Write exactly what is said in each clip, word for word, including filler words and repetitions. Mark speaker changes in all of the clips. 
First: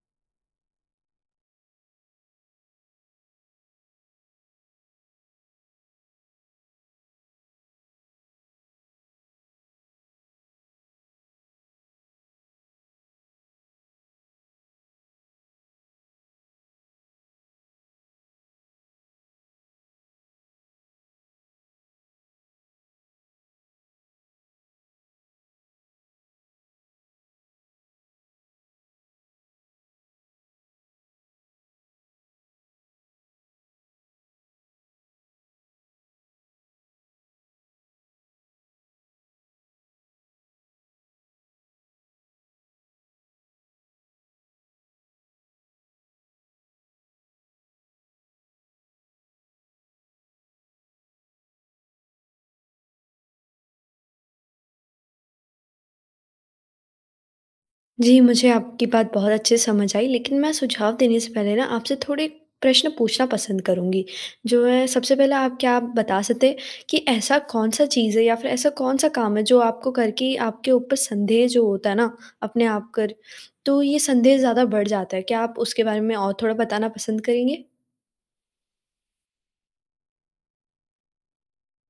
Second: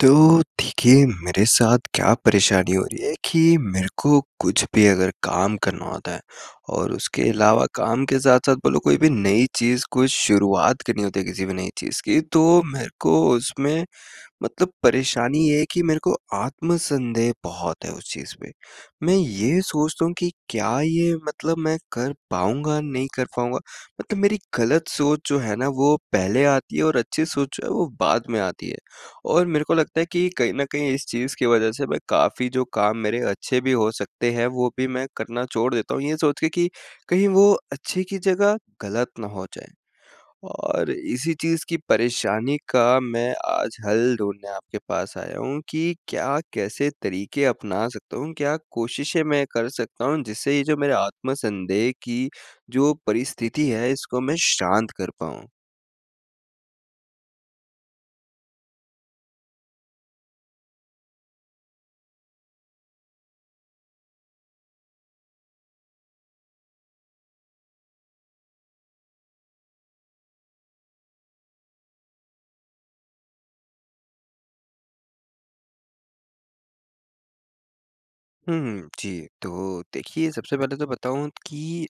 Speaker 1: तो, देखिए, मेरे साथ क्या परेशानी हो रही है कि मेरे को कुछ भी अगर काम करना होता है और उसके अलावा काम के साथ-साथ बोलो कोई भी नई चीज़ कोई शुरुआत करनी होती है किसी भी नई चीज़ की, तो मेरे को उसमें मतलब परेशानी ये है कि मेरे को आत्म-संदेह बहुत है उस चीज़ पे। मैं ये सोचता हूँ कि क्या ये मतलब मैं कर पाऊँगा, नहीं कर पाऊँगा? मतलब मेरी गलत सोच जो है ना, वो पहले आती है और अच्छी सोच जो है, वो बाद में आती है। और मेरे को लगता है कि कहीं न कहीं इस चीज़ की वजह से मैं काफ़ी जो काम मेरे अच्छे भी हो सकते हैं, वो भी मैं करना छोड़ देता हूँ, ये सोच के कि कहीं वो अच्छे की जगह, गलत ना हो जाएँ। और इसी चीज़ की परेशानी का मैं आज हल ढूँढ़ने आपके पास आया हूँ कि क्या, कैसे तरीके अपना सकता हूँ? क्या कोशिशें मैं कर सकता हूँ, जिससे ये जो मेरे आत्म-संदेह की जो परिस्थिति है इसको, मैं शांत कर पाऊँ?
Speaker 2: जी, मुझे आपकी बात बहुत अच्छे से समझ आई लेकिन मैं सुझाव देने से पहले ना, आपसे थोड़े प्रश्न पूछना पसंद करूँगी। जो है सबसे पहले आप क्या आप बता सकते हैं, कि ऐसा कौन-सा चीज़ है या फ़िर ऐसा कौन-सा काम है, जो आपको करके आपके ऊपर संदेह जो होता है ना, अपने आप कर, तो ये संदेह ज़्यादा बढ़ जाता है? क्या आप उसके बारे में और थोड़ा बताना पसंद करेंगे?
Speaker 1: हुँ, जी। तो देखिए, सबसे पहले तो बताऊँ कि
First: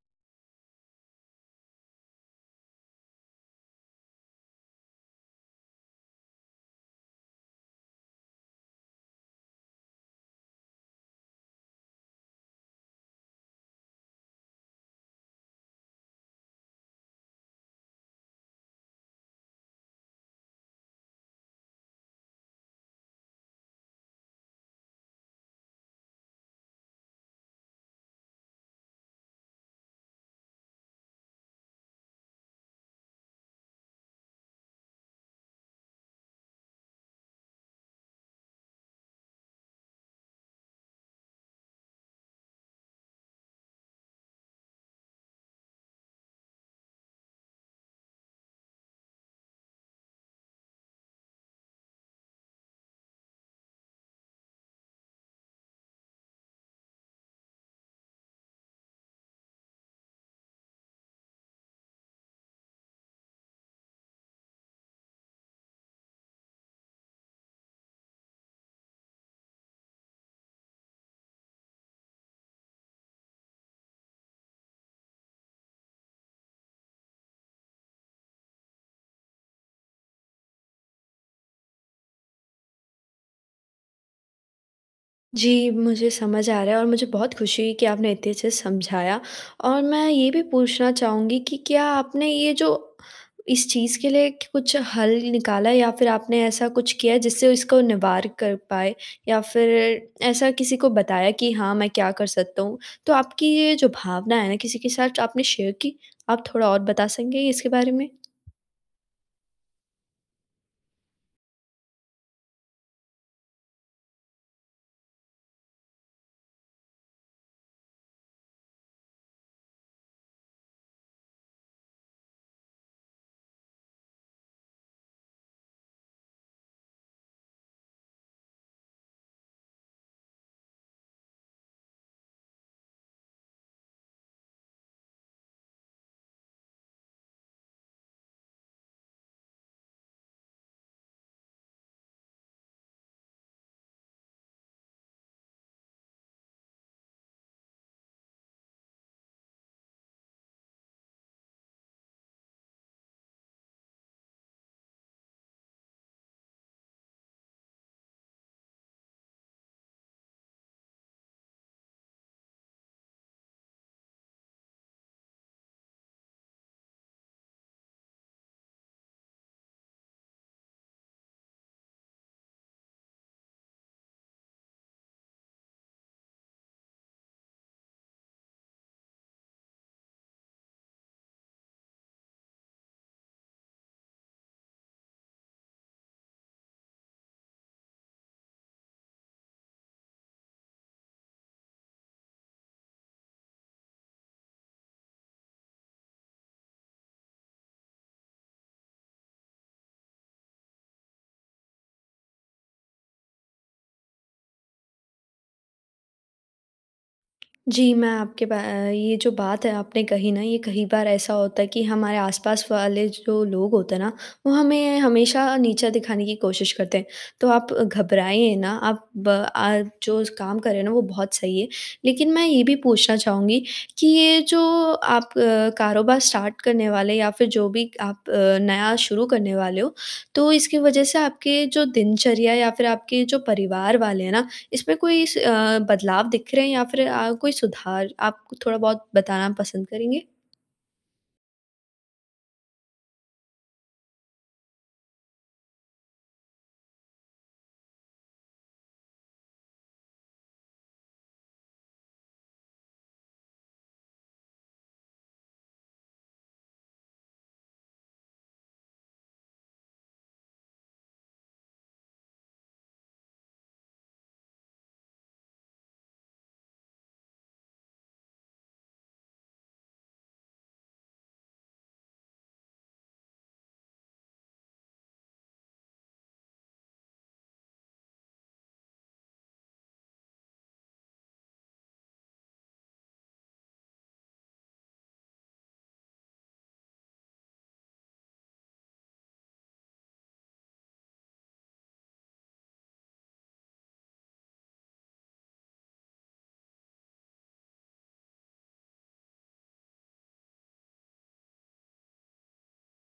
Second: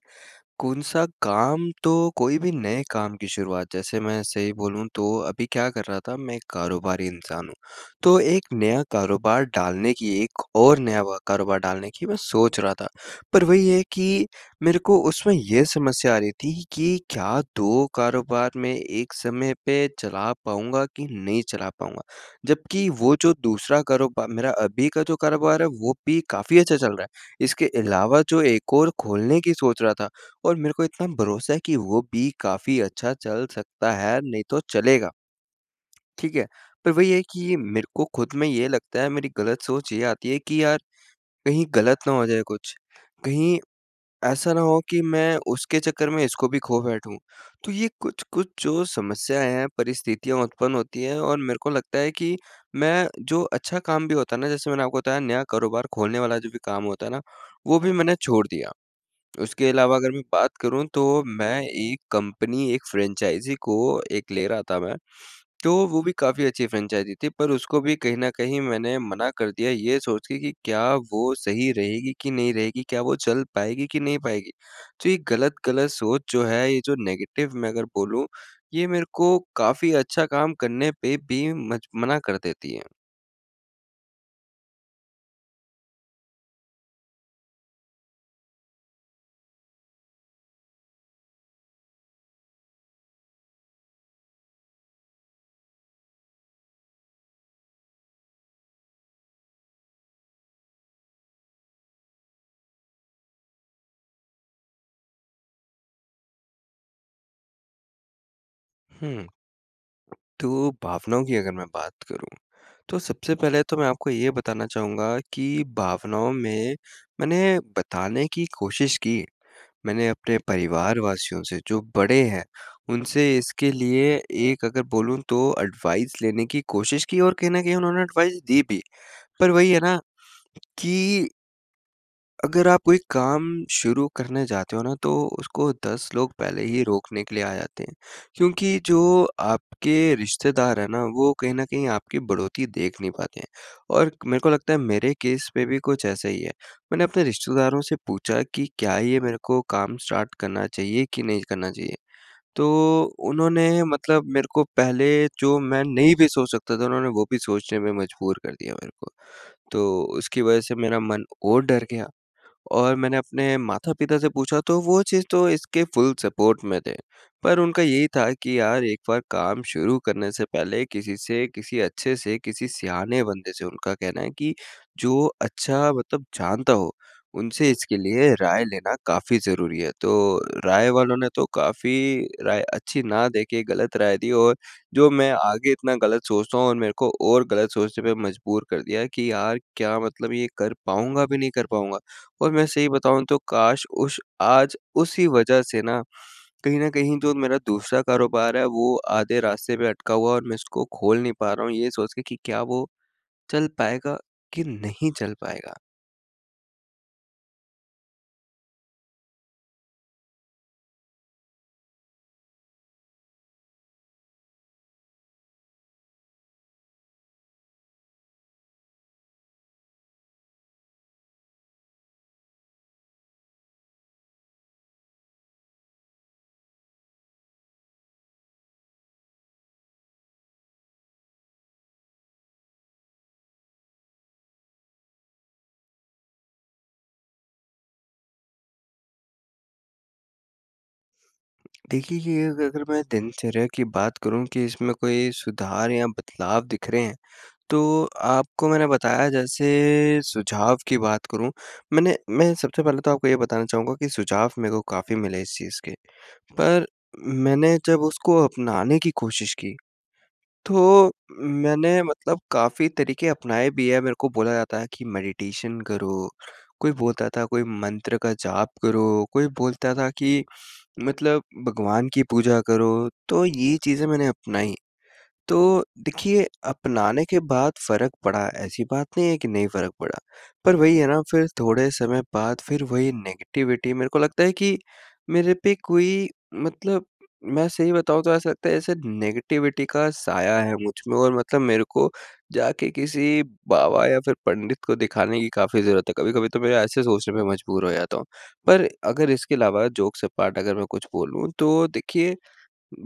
Speaker 1: कौन-सा काम तो कोई भी नए काम की शुरुआत, जैसे मैं सही बोलूँ तो अभी क्या कर रहा था मैं एक कारोबारी इंसान हूँ। तो एक नया कारोबार डालने की एक और नया व कारोबार डालने की मैं सोच रहा था। पर वही है कि मेरे को उसमें ये समस्या आ रही थी कि क्या दो कारोबार में एक समय पे चला पाऊँगा कि नहीं चला पाऊँगा? जबकि वो जो दूसरा कारोबार मेरा अभी का जो कारोबार है वो भी काफ़ी अच्छा चल रहा है। इसके अलावा जो एक और खोलने की सोच रहा था और मेरे को इतना भरोसा है कि वो भी काफ़ी अच्छा चल सकता है, नहीं तो चलेगा। ठीक है? पर वही है कि ये मेरे को ख़ुद में ये लगता है मेरी गलत सोच ये आती है कि यार कहीं गलत ना हो जाए कुछ? कहीं ऐसा ना हो कि मैं उसके चक्कर में इसको भी खो बैठूँ? तो ये कुछ-कुछ जो समस्याएँ हैं, परिस्थितियाँ उत्पन्न होती है और मेरे को लगता है कि मैं जो अच्छा काम भी होता है ना जैसे मैंने आपको बताया नया कारोबार खोलने वाला जो भी काम होता है ना वो भी मैंने छोड़ दिया। उसके अलावा अगर मैं बात करूँ तो मैं एक कंपनी एक फ्रेंचाइज़ी को एक ले रहा था मैं तो वो भी काफ़ी अच्छी फ्रेंचाइज़ी थी पर उसको भी कहीं न कहीं मैंने मना कर दिया ये सोच के कि क्या वो सही रहेगी कि नहीं रहेगी? क्या वो चल पाएगी कि नहीं पाएगी? तो ये गलत-गलत सोच जो है ये जो नेगेटिव मैं अगर बोलूँ ये मेरे को काफ़ी अच्छा काम करने पे भी मज मना कर देती है।
Speaker 2: जी, मुझे समझ आ रहा है और मुझे बहुत खुशी हुई कि आपने इतने अच्छे से समझाया। और मैं ये भी पूछना चाहूँगी कि क्या आपने ये जो इस चीज़ के लिए कुछ हल निकाला, या फ़िर आपने ऐसा कुछ किया है जिससे इसको निवार कर पाए, या फ़िर ऐसा किसी को बताया कि हाँ, मैं क्या कर सकता हूँ? तो आपकी ये जो भावना है ना, किसी के साथ जो आपने शेयर की, आप थोड़ा और बता सकेंगे इसके बारे में?
Speaker 1: हुँ। तो भावनाओं की अगर मैं बात करूँ, तो सबसे पहले तो मैं आपको ये बताना चाहूँगा कि भावनाओं में मैंने बताने की कोशिश की। मैंने अपने परिवारवासियों से, जो बड़े हैं, उनसे इसके लिए एक अगर बोलूँ तो एडवाइज़ लेने की कोशिश की, और कहीं न कहीं उन्होंने एडवाइज़ दी भी। पर वही है ना कि अगर आप कोई काम शुरू करने जाते हो ना, तो उसको दस लोग पहले ही रोकने के लिए आ जाते हैं, क्योंकि जो आपके रिश्तेदार हैं ना, वो कहीं न कहीं आपकी बढ़ोत्तरी देख नहीं पाते हैं, और मेरे को लगता है मेरे केस में भी कुछ ऐसा ही है। मैंने अपने रिश्तेदारों से पूछा कि क्या ये मेरे को काम स्टार्ट करना चाहिए कि नहीं करना चाहिए? तो उन्होंने मतलब मेरे को पहले जो मैं नहीं भी सोच सकता था, उन्होंने वो भी सोचने में मजबूर कर दिया मेरे को, तो उसकी वजह से मेरा मन और डर गया। और मैंने अपने माता-पिता से पूछा, तो वो चीज़ तो इसके फुल सपोर्ट में थे, पर उनका यही था कि यार, एक बार काम शुरू करने से पहले किसी से किसी अच्छे से, किसी सयाने बंदे से, उनका कहना है कि जो अच्छा, मतलब जानता हो, उनसे इसके लिए राय लेना काफ़ी ज़रूरी है। तो राय वालों ने तो काफ़ी राय अच्छी ना दे के गलत राय दी, और जो मैं आगे इतना गलत सोचता हूँ और मेरे को और गलत सोचने पे मजबूर कर दिया कि यार! क्या मतलब ये कर पाऊँगा भी, नहीं कर पाऊँगा? और मैं सही बताऊँ तो काश! उस आज उसी वजह से ना कहीं न कहीं जो मेरा दूसरा कारोबार है, वो आधे रास्ते पे अटका हुआ है और मैं उसको खोल नहीं पा रहा हूँ, ये सोच के कि क्या वो चल पाएगा, कि नहीं चल पाएगा?
Speaker 2: जी, मैं आपके बा ये जो बात है आपने कही ना ये कही बार ऐसा होता है कि हमारे आस-पास वाले जो लोग होते हैं ना वो हमें हमेशा नीचा दिखाने की कोशिश करते हैं। तो आप घबराएँ ना आप बा आ जो स काम कर रहे हैं ना वो बहुत सही है। लेकिन मैं ये भी पूछना चाहूँगी कि ये जो आप कारोबार स्टार्ट करने वाले या फ़िर जो भी आप अ, नया शुरू करने वाले हो तो इसकी वजह से आपके जो दिनचर्या या फ़िर आपके जो परिवार वाले हैं ना इसमें कोई स अ, बदलाव दिख रहे हैं या फ़िर अ, कोई सुधार? आप कु थोड़ा-बहुत बताना पसंद करेंगे?
Speaker 1: देखिए कि अग अगर मैं दिनचर्या की बात करूँ कि इसमें कोई सुधार या बदलाव दिख रहे हैं तो आपको मैंने बताया जैसे सुझाव की बात करूँ। मैंने मैं सबसे पहले तो आपको ये बताना चाहूँगा कि सुझाव मेरे को काफ़ी मिले इस चीज़ के। पर मैंने जब उसको अपनाने की कोशिश की तो मैंने मतलब काफ़ी तरीके अपनाए भी हैं मेरे को बोला जाता है कि मेडिटेशन करो, कोई बोलता था कोई मंत्र का जाप करो, कोई बोलता था कि मतलब भगवान की पूजा करो। तो ये चीज़ें मैंने अपनाई। तो देखिए अपनाने के बाद फ़र्क पड़ा ऐसी बात नहीं है कि नहीं फ़र्क पड़ा। पर वही है ना फ़िर थोड़े समय बाद फ़िर वही नेगेटिविटी मेरे को लगता है कि मेरे पे कोई मतलब मैं सही बताऊँ तो ऐसा लगता है ऐसे नेगेटिविटी का साया है मुझ में और मतलब मेरे को जाके किसी बाबा या फ़िर पंडित को दिखाने की काफ़ी ज़रूरत है, कभी-कभी तो मैं ऐसे सोचने पे मजबूर हो जाता हूँ। पर अगर इसके अलावा जोक्स अपार्ट अगर मैं कुछ बोलूँ तो देखिए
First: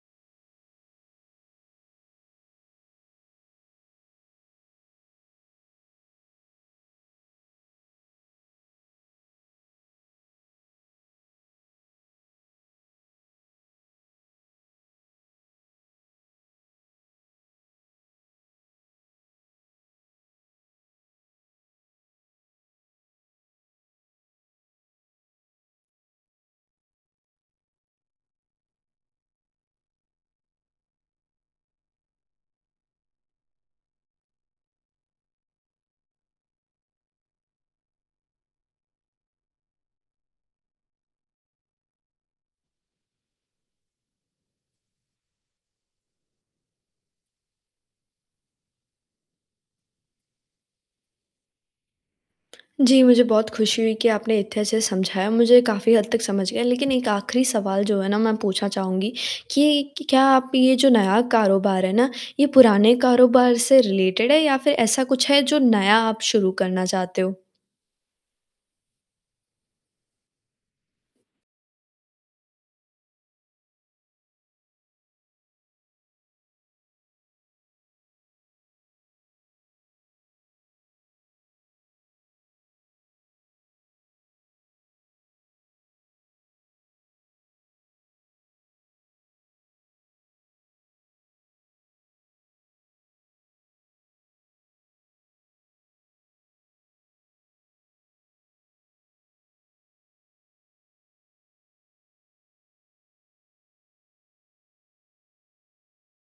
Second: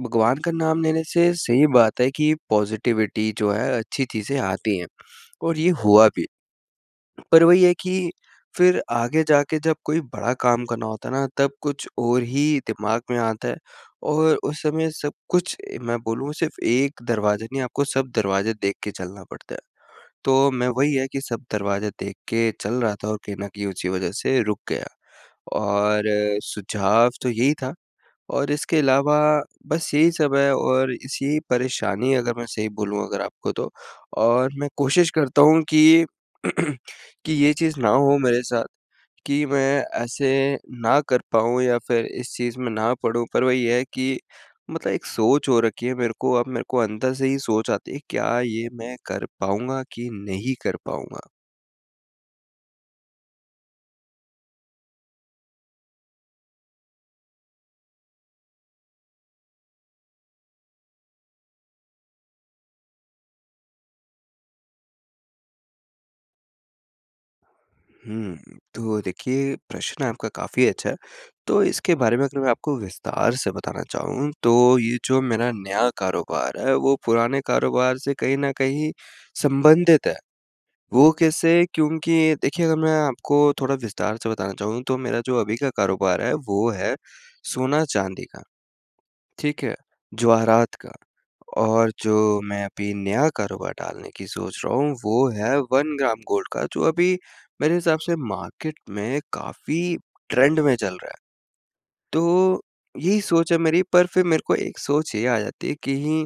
Speaker 1: भगवान का नाम लेने से सही बात है कि पॉज़िटिविटी जो है अच्छी चीज़ें आती हैं। और ये हुआ भी। पर वही है कि फ़िर आगे जाके जब कोई बड़ा काम करना होता है ना तब कुछ और ही दिमाग में आता है। और उस समय सब कुछ ए, मैं बोलूँ सिर्फ़ एक दरवाज़ा नहीं आपको सब दरवाज़े देख के चलना पड़ता है। तो मैं वही है कि सब दरवाज़े देख के चल रहा था और कहीं न कहीं उसी वजह से रुक गया। और सुझाव तो यही था और इसके अलावा बस यही सब है और इस यही परेशानी अगर मैं सही बोलूँ अगर आपको तो और मैं कोशिश करता हूँ कि, कि ये चीज़ ना हो मेरे साथ कि मैं ऐसे ना कर पाऊँ या फ़िर इस चीज़ में ना पडूँ पर वही है कि मतलब एक सोच हो रखी है मेरे को अब मेरे को अंदर से ही सोच आती है क्या ये मैं कर पाऊँगा कि नहीं कर पाऊँगा?
Speaker 2: जी, मुझे बहुत खुशी हुई कि आपने इतने अच्छे से समझाया। मुझे काफ़ी हद तक समझ गया, लेकिन एक आखिरी सवाल जो है ना मैं पूछना चाहूँगी, कि इक क्या आप ये जो नया कारोबार है ना, ये पुराने कारोबार से रिलेटेड है, या फ़िर ऐसा कुछ है जो नया आप शुरू करना चाहते हो?
Speaker 1: हुँ, तो देखिए, प्रश्न आपका काफ़ी अच्छा है। तो इसके बारे में अगर मैं आपको विस्तार से बताना चाहूँ, तो ये जो मेरा नया कारोबार है, वो पुराने कारोबार से कहीं न कहीं संबंधित है। वो कैसे, क्योंकि देखिए अगर मैं आपको थोड़ा विस्तार से बताना चाहूँ, तो मेरा जो अभी का कारोबार है, वो है सोना-चांदी का, ठीक है? जवाहरात का। और जो मैं अभी नया कारोबार डालने की सोच रहा हूँ, वो है वन ग्राम गोल्ड का, जो अभी मेरे हिसाब से मार्केट में काफ़ी ट्रेंड में चल रहा है। तो यही सोच है मेरी, पर फ़िर मेरे को एक सोच ये आ जाती है, कहीं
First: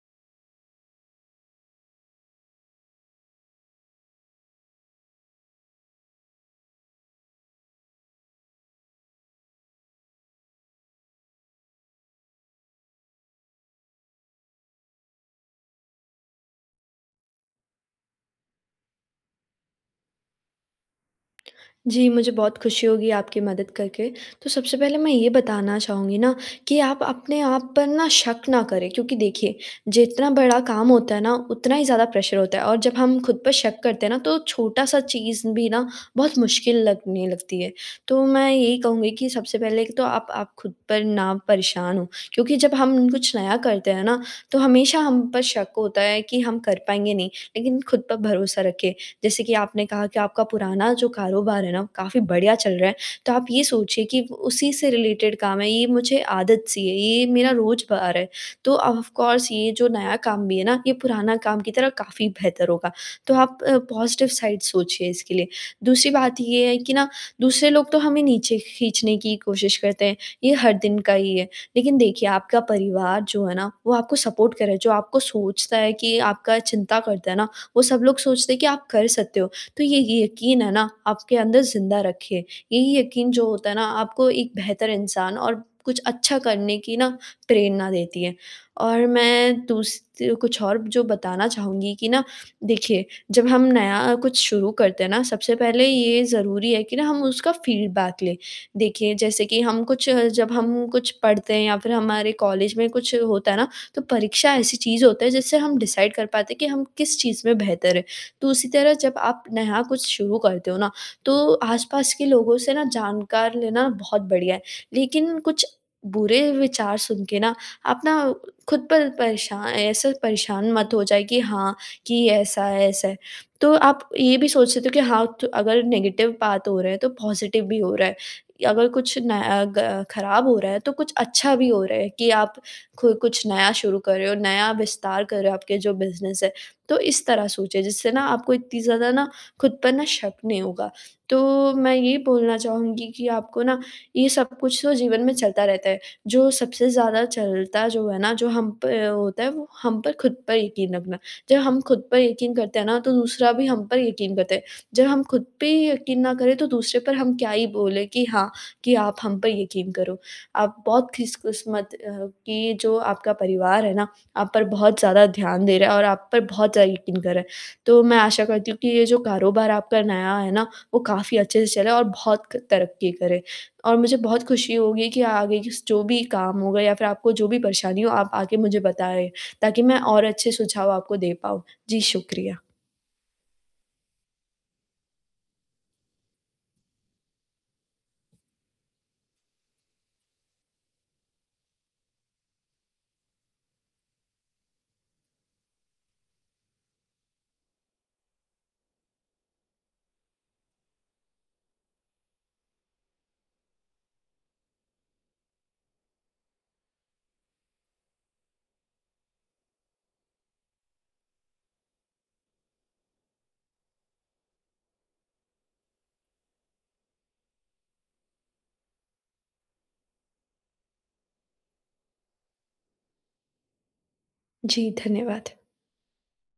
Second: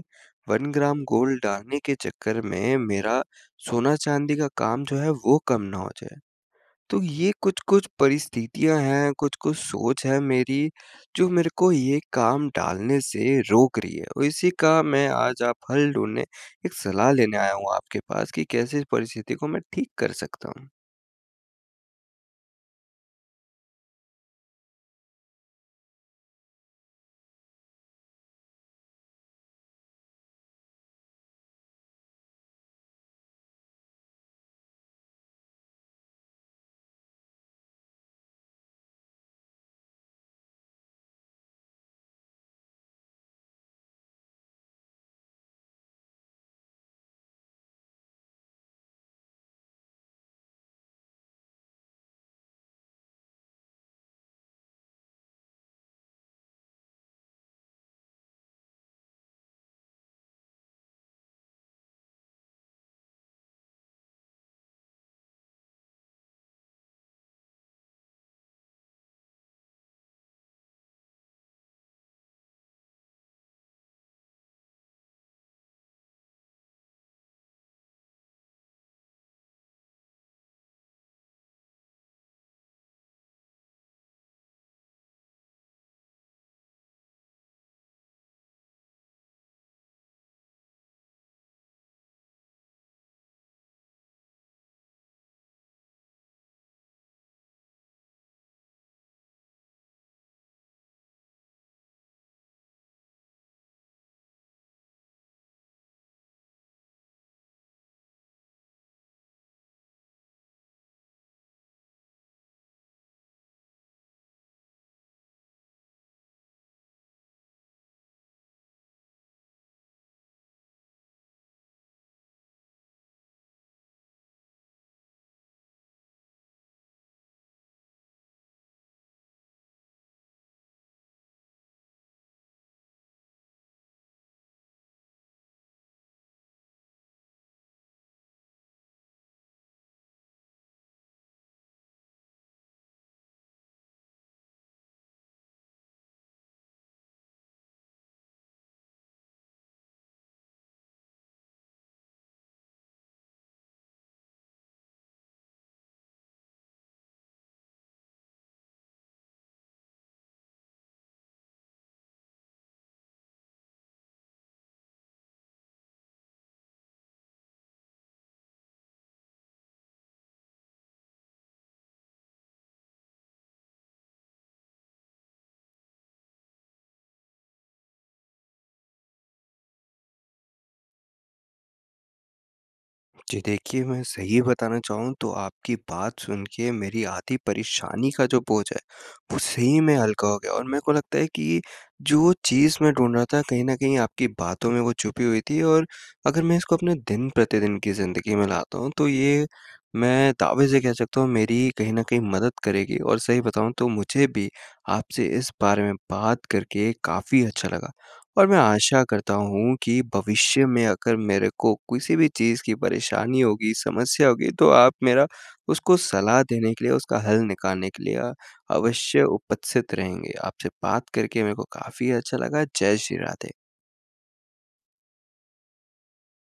Speaker 1: वन ग्राम गोल्ड डालने के चक्कर में मेरा सोना-चांदी का काम जो है, वो कम ना हो जाए। तो ये कुछ-कुछ परिस्थितियाँ हैं, कुछ-कुछ सोच है मेरी, जो मेरे को ये काम डालने से रोक रही है। उ इसी का मैं आज आप हल ढूँढने, एक सलाह लेने आया हूँ आपके पास कि कैसे इस परिस्थिति को मैं ठीक कर सकता हूँ?
Speaker 2: जी, मुझे बहुत खुशी होगी आपकी मदद करके। तो सबसे पहले मैं ये बताना चाहूँगी न कि आप अपने आप पर न शक ना करें क्योंकि देखिए जितना बड़ा काम होता है ना उतना ही ज़्यादा प्रेशर होता है और जब हम ख़ुद पर शक करते है ना तो छोटा-सा चीज़ भी न बहुत मुश्किल लगने लगती है। तो मैं यही कहूँगी कि सबसे पहले तो आप आप ख़ुद पर ना परेशान हों क्योंकि जब हम कुछ नया करते है ना तो हमेशा हम पर शक होता है कि हम कर पाएँगे नहीं, लेकिन ख़ुद पर भरोसा रखें। जैसे कि आपने कहा कि आपका पुराना जो कारोबार है ना, काफ़ी बढ़िया चल रहा है, तो आप ये सोचिए कि वो उसी से रिलेटेड काम है, ये मुझे आदत-सी है, ये मेरा रोजबार है। तो ऑफकोर्स ये जो नया काम भी है ना ये पुराना काम की तरह काफ़ी बेहतर होगा। तो आप अ, पॉज़िटिव साइड सोचिए इसके लिए। दूसरी बात ये है कि न दूसरे लोग तो हमें नीचे खींचने की कोशिश करते हैं ये हर दिन का ही है। लेकिन देखिए आपका परिवार जो है ना, वो आपको सपोर्ट कर रहा है जो आपको सोचता है कि आपका चिंता करता है ना, वो सब लोग सोचते हैं कि आप कर सकते हो तो ये ये यकीन है ना आपके अंदर ज़िंदा रखें। यही यकीन जो होता है ना आपको एक बेहतर इंसान और कुछ अच्छा करने की ना प्रेरणा देती है। और मैं दूस ती ओ कुछ और जो बताना चाहूँगी कि न देखिए जब हम नया कुछ शुरू करते हैं ना? सबसे पहले ये ज़रूरी है कि न हम उसका फ़ीडबैक लें। देखिए जैसे कि हम कुछ जब हम कुछ पढ़ते हैं या फ़िर हमारे कॉलेज में कुछ होता है ना, तो परीक्षा ऐसी चीज़ होती है जिससे हम डिसाइड कर पाते हैं कि हम किस चीज़ में बेहतर हैं? तो उसी तरह जब आप नया कुछ शुरू करते हो न तो आस-पास के लोगों से न जानकार लेना बहुत बढ़िया है। लेकिन कुछ बुरे विचार सुन के न आप ना ख़ुद पर परेशान ऐसे परेशान मत हो जाए कि हाँ, कि ऐसा है ऐसा है। तो आप ये भी सोच सकते हो कि हाँ, तो अगर नेगेटिव बात हो रहा है तो पॉज़िटिव भी हो रहा है। अगर कुछ न अ, ग खराब हो रहा है तो कुछ अच्छा भी हो रहा है कि आप खु कुछ नया शुरू कर रहे हो नया विस्तार कर रहे हो आपके जो बिज़नेस है। तो इस तरह सोचिए जिससे न आपको इतनी ज़्यादा न ख़ुद पर न शक नहीं होगा। तो मैं यही बोलना चाहूँगी कि आपको न ये सब कुछ तो जीवन में चलता रहता है। जो सबसे ज़्यादा चलता जो है ना जो हम पर होता है वो हम पर ख़ुद पर यकीन रखना। जब हम ख़ुद पर यकीन करते हैं ना तो दूसरा भी हम पर यकीन करता है। जब हम ख़ुद पे ही यकीन ना करें तो दूसरे पर हम क्या ही बोलें कि हाँ, कि आप हम पर यकीन करो। आप बहुत खिसकिस्मत अ, कि ये जो आपका परिवार है ना, आप पर बहुत ज़्यादा ध्यान दे रहा है और आप पर बहुत ज़्यादा यकीन कर रहा है। तो मैं आशा करती हूँ कि ये जो कारोबार आपका नया है ना, वो काफ़ी अच्छे से चले और बहुत क तरक्की करे। और मुझे बहुत खुशी होगी कि आगे की स जो भी काम होगा या फ़िर आपको जो भी परेशानी हो आप आके मुझे बताएँ ताकि मैं और अच्छे सुझाव आपको दे पाऊँ। जी, शुक्रिया।
Speaker 1: जी, देखिए मैं सही बताना चाहूँ तो आपकी बात सुन के मेरी आधी परेशानी का जो बोझ है, वो सही में हल्का हो गया और मेरे को लगता है कि जो चीज़ मैं ढूँढ़ रहा था कहीं न कहीं आपकी बातों में वो छुपी हुई थी और अगर मैं इसको अपने दिन-प्रतिदिन की ज़िंदगी में लाता हूँ तो ये मैं दावे से कह सकता हूँ मेरी ही कहीं न कहीं मदद करेगी और सही बताऊँ तो मुझे भी आपसे इस बारे में बात करके काफ़ी अच्छा लगा। और मैं आशा करता हूँ कि भविष्य में अगर मेरे को किसी भी चीज़ की परेशानी होगी, समस्या होगी तो आप मेरा उसको सलाह देने के लिए उसका हल निकालने के लिए अ, अवश्य उपस्थित रहेंगे। आपसे बात करके मेरे को काफ़ी अच्छा लगा। जय श्री राधे।
Speaker 2: जी, धन्यवाद।